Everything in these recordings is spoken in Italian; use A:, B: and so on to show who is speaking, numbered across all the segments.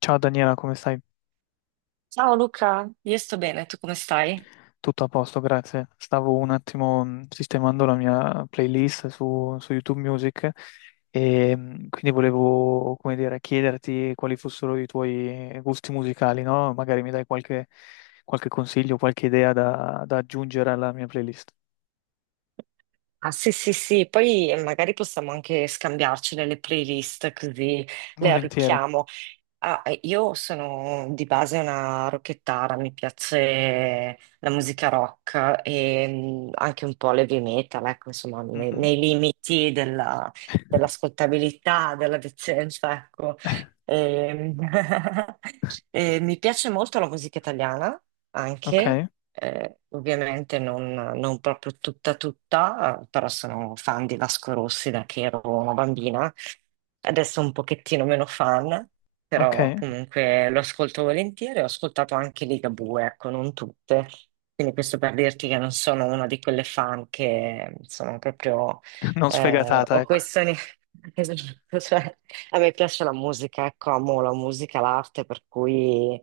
A: Ciao Daniela, come stai?
B: Ciao Luca, io sto bene, tu come stai?
A: Tutto a posto, grazie. Stavo un attimo sistemando la mia playlist su YouTube Music e quindi volevo, come dire, chiederti quali fossero i tuoi gusti musicali, no? Magari mi dai qualche consiglio, qualche idea da aggiungere alla mia playlist.
B: Ah, sì, sì, sì, poi magari possiamo anche scambiarcele le playlist così le
A: Volentieri.
B: arricchiamo. Io sono di base una rockettara, mi piace la musica rock e anche un po' l'heavy metal, ecco, insomma,
A: Mhm.
B: nei limiti dell'ascoltabilità, della decenza, ecco. E, mm, e mi piace molto la musica italiana,
A: Ok,
B: anche, ovviamente non proprio tutta tutta, però sono fan di Vasco Rossi da che ero una bambina, adesso un pochettino meno fan, però
A: ok.
B: comunque lo ascolto volentieri, ho ascoltato anche Ligabue, ecco, non tutte. Quindi questo per dirti che non sono una di quelle fan che sono proprio
A: Non sfegatata,
B: o
A: ecco.
B: questioni. Esatto, cioè, a me piace la musica, ecco, amo la musica, l'arte, per cui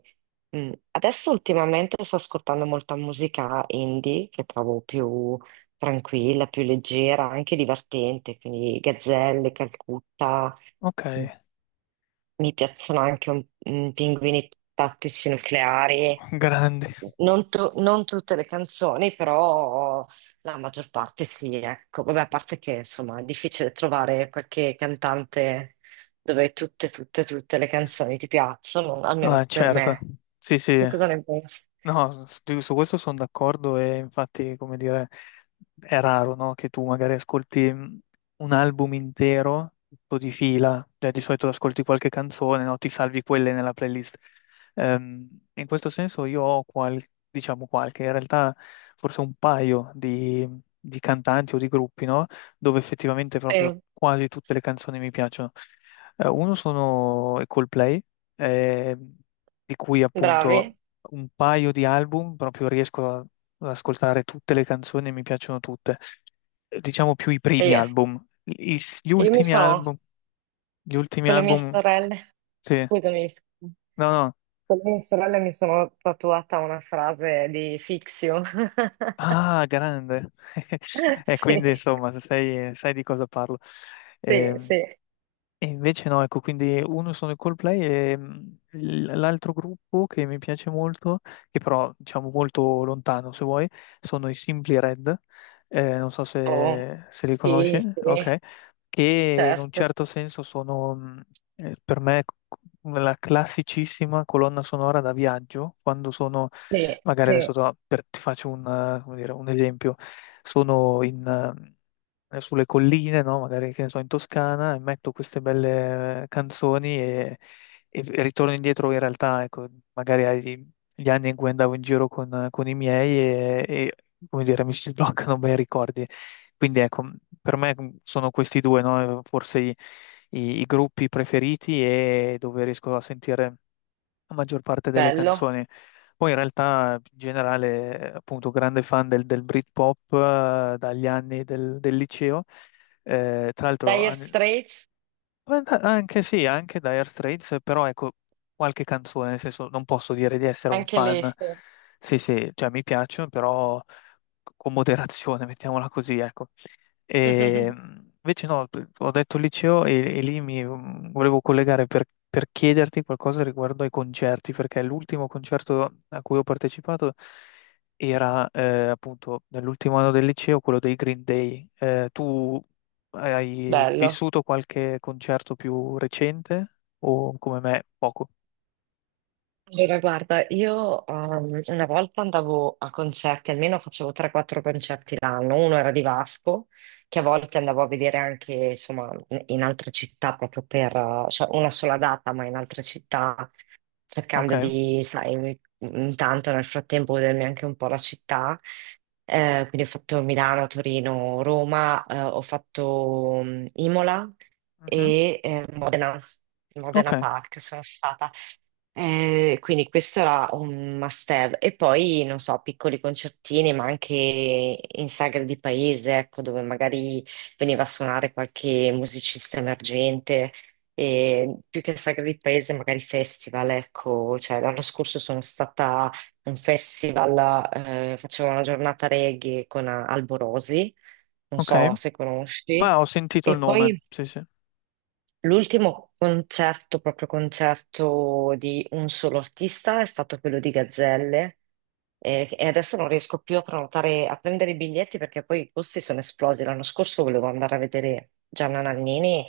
B: adesso ultimamente sto ascoltando molta musica indie che trovo più tranquilla, più leggera, anche divertente, quindi Gazzelle, Calcutta.
A: Ok,
B: Mm. Mi piacciono anche pinguini tattici nucleari.
A: grandi.
B: Non tutte le canzoni, però la maggior parte sì, ecco. Vabbè, a parte che insomma è difficile trovare qualche cantante dove tutte le canzoni ti piacciono, almeno
A: Ah,
B: per
A: certo.
B: me.
A: Sì, sì.
B: Tu cosa ne pensi?
A: No, su questo sono d'accordo e infatti, come dire, è raro, no, che tu magari ascolti un album intero, tutto di fila, cioè di solito ascolti qualche canzone, no, ti salvi quelle nella playlist. Ehm, In questo senso io ho diciamo qualche, in realtà forse un paio di cantanti o di gruppi, no, dove effettivamente proprio
B: Sì,
A: quasi tutte le canzoni mi piacciono. Uno sono i Coldplay, eh, di cui appunto
B: bravi.
A: un paio di album, proprio riesco ad ascoltare tutte le canzoni e mi piacciono tutte. Diciamo più i
B: E
A: primi
B: io,
A: album. Gli
B: io mi
A: ultimi
B: sono,
A: album, gli ultimi
B: con le mie
A: album,
B: sorelle,
A: sì.
B: scusami,
A: No, no.
B: con le mie sorelle mi sono tatuata una frase di Fixio.
A: Ah, grande. E
B: Sì,
A: quindi, insomma, sai di cosa parlo.
B: sì,
A: Ehm,
B: sì.
A: E invece no, ecco, quindi uno sono i Coldplay e l'altro gruppo che mi piace molto, che però diciamo molto lontano se vuoi, sono i Simply Red, non so
B: Oh,
A: se li
B: sì,
A: conosci,
B: sì,
A: ok? Che in un
B: certo.
A: certo senso sono per me la classicissima colonna sonora da viaggio, quando sono,
B: Sì,
A: magari adesso
B: sì,
A: ti faccio un, come dire, un esempio, sono in, sulle colline, no? Magari che ne so, in Toscana, e metto queste belle canzoni e ritorno indietro in realtà, ecco, magari agli gli anni in cui andavo in giro con i miei e, come dire, mi si sbloccano bei ricordi. Quindi ecco, per me sono questi due, no? Forse i gruppi preferiti e dove riesco a sentire la maggior parte delle
B: bello.
A: canzoni. Poi in realtà, in generale, appunto, grande fan del Britpop, dagli anni del liceo. Tra l'altro,
B: Dire Straits,
A: anche sì, anche Dire Straits, però ecco, qualche canzone, nel senso, non posso dire di essere un
B: anche lei,
A: fan.
B: sì.
A: Sì, sì, cioè mi piacciono, però con moderazione, mettiamola così, ecco. E invece no, ho detto liceo e lì mi volevo collegare per chiederti qualcosa riguardo ai concerti, perché l'ultimo concerto a cui ho partecipato era appunto nell'ultimo anno del liceo, quello dei Green Day. Tu hai
B: Bello.
A: vissuto qualche concerto più recente o come me poco?
B: Allora, guarda, io una volta andavo a concerti, almeno facevo 3-4 concerti l'anno. Uno era di Vasco, che a volte andavo a vedere anche, insomma, in altre città proprio per, cioè una sola data, ma in altre città cercando
A: Ok,
B: di, sai, intanto nel frattempo godermi anche un po' la città. Quindi ho fatto Milano, Torino, Roma, ho fatto Imola
A: mhm.
B: e Modena,
A: Ok,
B: Modena Park sono stata. Quindi questo era un must-have. E poi, non so, piccoli concertini, ma anche in sagre di paese, ecco, dove magari veniva a suonare qualche musicista emergente. E più che sagre di paese, magari festival, ecco. Cioè, l'anno scorso sono stata a un festival, facevo una giornata reggae con Alborosi, non
A: ok.
B: so se conosci.
A: Ma ho sentito il
B: E
A: nome,
B: poi
A: sì, sì,
B: l'ultimo concerto, proprio concerto di un solo artista, è stato quello di Gazzelle, e adesso non riesco più a prenotare, a prendere i biglietti perché poi i costi sono esplosi. L'anno scorso volevo andare a vedere Gianna Nannini,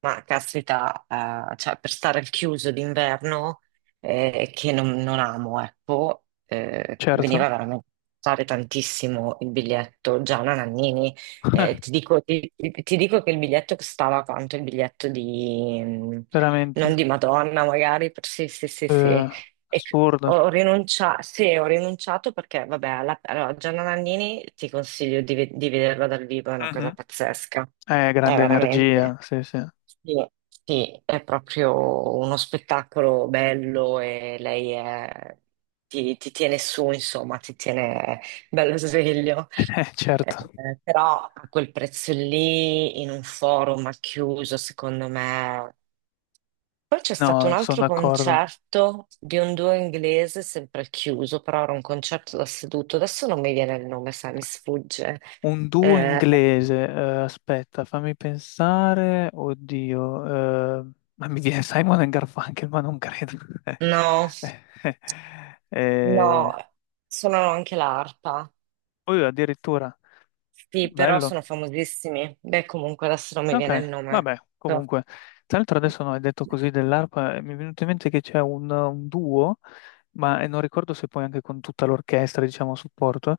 B: ma caspita, cioè, per stare al chiuso d'inverno, che non amo, ecco,
A: certo.
B: veniva veramente a costare tantissimo il biglietto Gianna Nannini.
A: Eh,
B: Ti dico, ti dico che il biglietto costava quanto? Il biglietto di,
A: veramente.
B: non di Madonna, magari, per- sì, sì, sì, sì.
A: Eh,
B: E c-
A: assurdo.
B: Ho rinunciato, sì, ho rinunciato perché, vabbè, allora, Gianna Nannini ti consiglio di, di vederla dal vivo, è una cosa
A: Mhm.
B: pazzesca, è
A: Grande energia,
B: veramente.
A: sì, sì.
B: Sì, sì, è proprio uno spettacolo bello e ti, tiene su, insomma, ti tiene bello sveglio.
A: Certo.
B: Però a quel prezzo lì, in un forum al chiuso, secondo me. Poi c'è stato un
A: No, sono
B: altro
A: d'accordo.
B: concerto di un duo inglese, sempre al chiuso, però era un concerto da seduto. Adesso non mi viene il nome, sai, mi sfugge.
A: Un duo
B: Eh,
A: inglese, aspetta, fammi pensare. Oddio, ma mi viene Simon and Garfunkel, ma non credo. Eh,
B: no.
A: eh, eh, eh,
B: No, suonano anche l'arpa.
A: oh, addirittura,
B: Sì, però
A: bello.
B: sono famosissimi. Beh, comunque adesso non mi viene il
A: Ok,
B: nome.
A: vabbè, comunque, tra l'altro adesso no, hai detto così dell'arpa, mi è venuto in mente che c'è un duo, ma non ricordo se poi anche con tutta l'orchestra, diciamo, a supporto,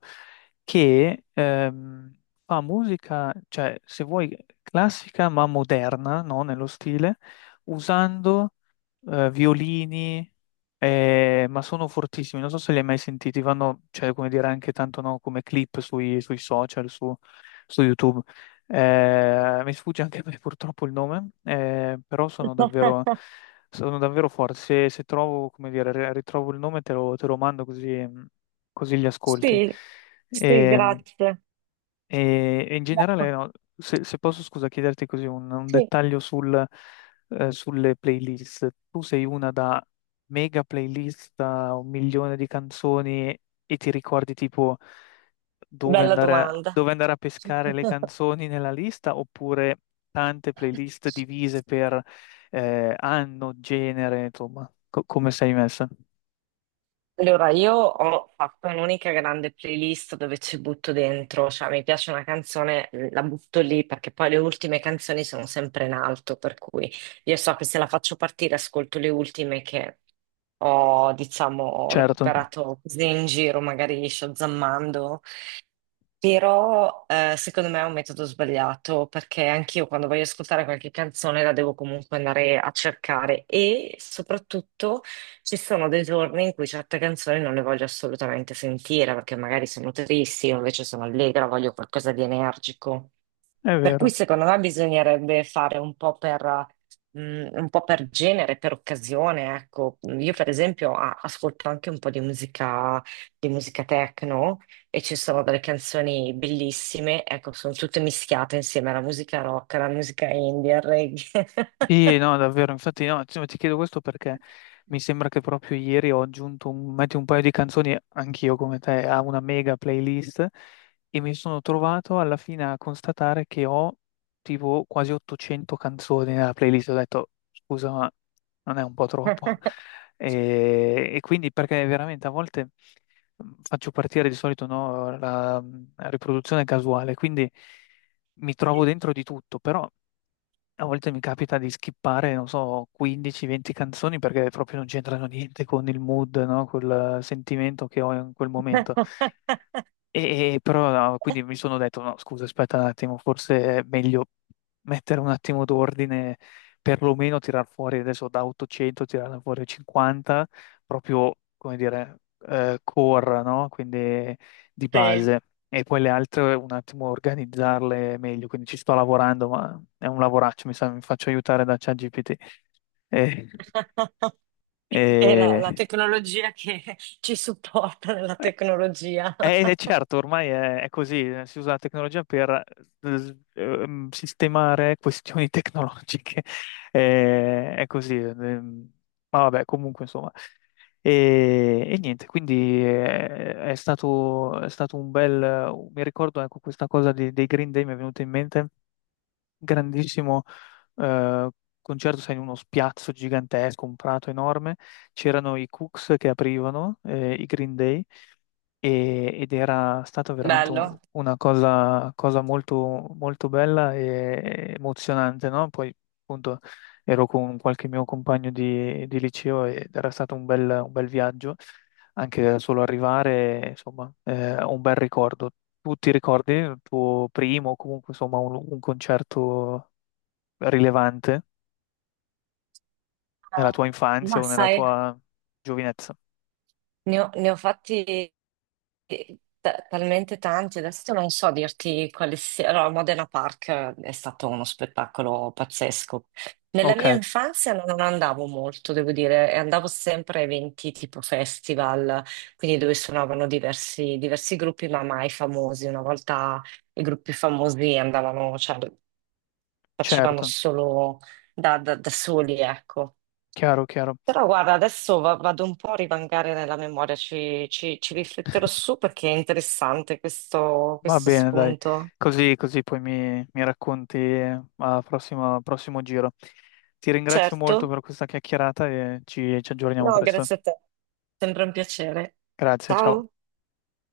A: che fa musica, cioè, se vuoi, classica ma moderna, no, nello stile, usando violini, ma sono fortissimi, non so se li hai mai sentiti, vanno, cioè, come dire, anche tanto, no, come clip sui social, su YouTube. Mi sfugge anche a me purtroppo il nome, però sono davvero, sono davvero forti. Se trovo, come dire, ritrovo il nome, te lo mando, così così li ascolti.
B: Sì, sì,
A: E,
B: grazie.
A: e in generale,
B: Bello.
A: no, se posso, scusa, chiederti così un
B: Sì,
A: dettaglio sul, sulle playlist. Tu sei una da mega playlist da 1 milione di canzoni e ti ricordi tipo dove
B: bella
A: andare a,
B: domanda.
A: dove andare a pescare le canzoni nella lista oppure tante playlist divise per anno, genere, insomma, come sei messa?
B: Allora, io ho fatto un'unica grande playlist dove ci butto dentro, cioè mi piace una canzone, mhmm, la butto lì perché poi le ultime canzoni sono sempre in alto, per cui io so che se la faccio partire ascolto le ultime che ho, diciamo,
A: Certo,
B: recuperato così in giro, magari shazammando. Però secondo me è un metodo sbagliato perché anch'io quando voglio ascoltare qualche canzone la devo comunque andare a cercare e soprattutto ci sono dei giorni in cui certe canzoni non le voglio assolutamente sentire perché magari sono tristi, io invece sono allegra, voglio qualcosa di energico.
A: è
B: Per cui
A: vero.
B: secondo me bisognerebbe fare mh, un po' per genere, per occasione, ecco. Io per esempio ascolto anche un po' di musica techno e ci sono delle canzoni bellissime, ecco, sono tutte mischiate insieme alla musica rock, alla musica indie, al reggae.
A: Sì, no, davvero, infatti no, insomma, ti chiedo questo perché mi sembra che proprio ieri ho aggiunto metti un paio di canzoni, anch'io come te, a una mega playlist e mi sono trovato alla fine a constatare che ho tipo quasi 800 canzoni nella playlist. Ho detto, scusa, ma non è un po' troppo? E quindi perché veramente a volte faccio partire di solito no, la riproduzione casuale, quindi mi trovo dentro di tutto, però a volte mi capita di skippare, non so, 15-20 canzoni perché proprio non c'entrano niente con il mood, no? Col sentimento che ho in quel momento. E però no, quindi mi sono detto, no, scusa, aspetta un attimo, forse è meglio mettere un attimo d'ordine, perlomeno tirar fuori adesso da 800, tirarne fuori 50, proprio, come dire, core, no? Quindi di
B: Sì.
A: base. E poi le altre un attimo organizzarle meglio, quindi ci sto lavorando, ma è un lavoraccio, mi sa, mi faccio aiutare da ChatGPT. Eh,
B: È la
A: eh,
B: tecnologia che ci supporta nella tecnologia.
A: Certo, ormai è così, si usa la tecnologia per sistemare questioni tecnologiche. È così, ma vabbè, comunque insomma. E niente, quindi è stato mi ricordo ecco, questa cosa dei Green Day mi è venuta in mente, grandissimo eh, concerto, sai, in uno spiazzo gigantesco, un prato enorme, c'erano i Cooks che aprivano, i Green Day ed era stata veramente
B: Bello.
A: una cosa molto, molto bella e emozionante, no? Poi appunto ero con qualche mio compagno di liceo ed era stato un bel viaggio, anche solo arrivare, insomma, un bel ricordo. Tu ti ricordi il tuo primo o comunque insomma un concerto rilevante nella tua infanzia
B: Ma
A: o nella
B: sai,
A: tua giovinezza?
B: ne ho fatti talmente tanti, adesso non so dirti quali sia. Allora, Modena Park è stato uno spettacolo pazzesco. Nella mia
A: Ok,
B: infanzia non andavo molto, devo dire, e andavo sempre a eventi tipo festival, quindi dove suonavano diversi gruppi, ma mai famosi. Una volta i gruppi famosi andavano, cioè, facevamo
A: certo,
B: solo da, da soli, ecco.
A: chiaro, chiaro.
B: Però guarda, adesso vado un po' a rivangare nella memoria, ci, ci rifletterò su perché è interessante questo,
A: Va
B: questo
A: bene, dai,
B: spunto.
A: così, così poi mi racconti al prossimo giro. Ti ringrazio molto
B: Certo?
A: per questa chiacchierata e ci aggiorniamo
B: No,
A: presto.
B: grazie a te, sempre un piacere.
A: Grazie, ciao.
B: Ciao.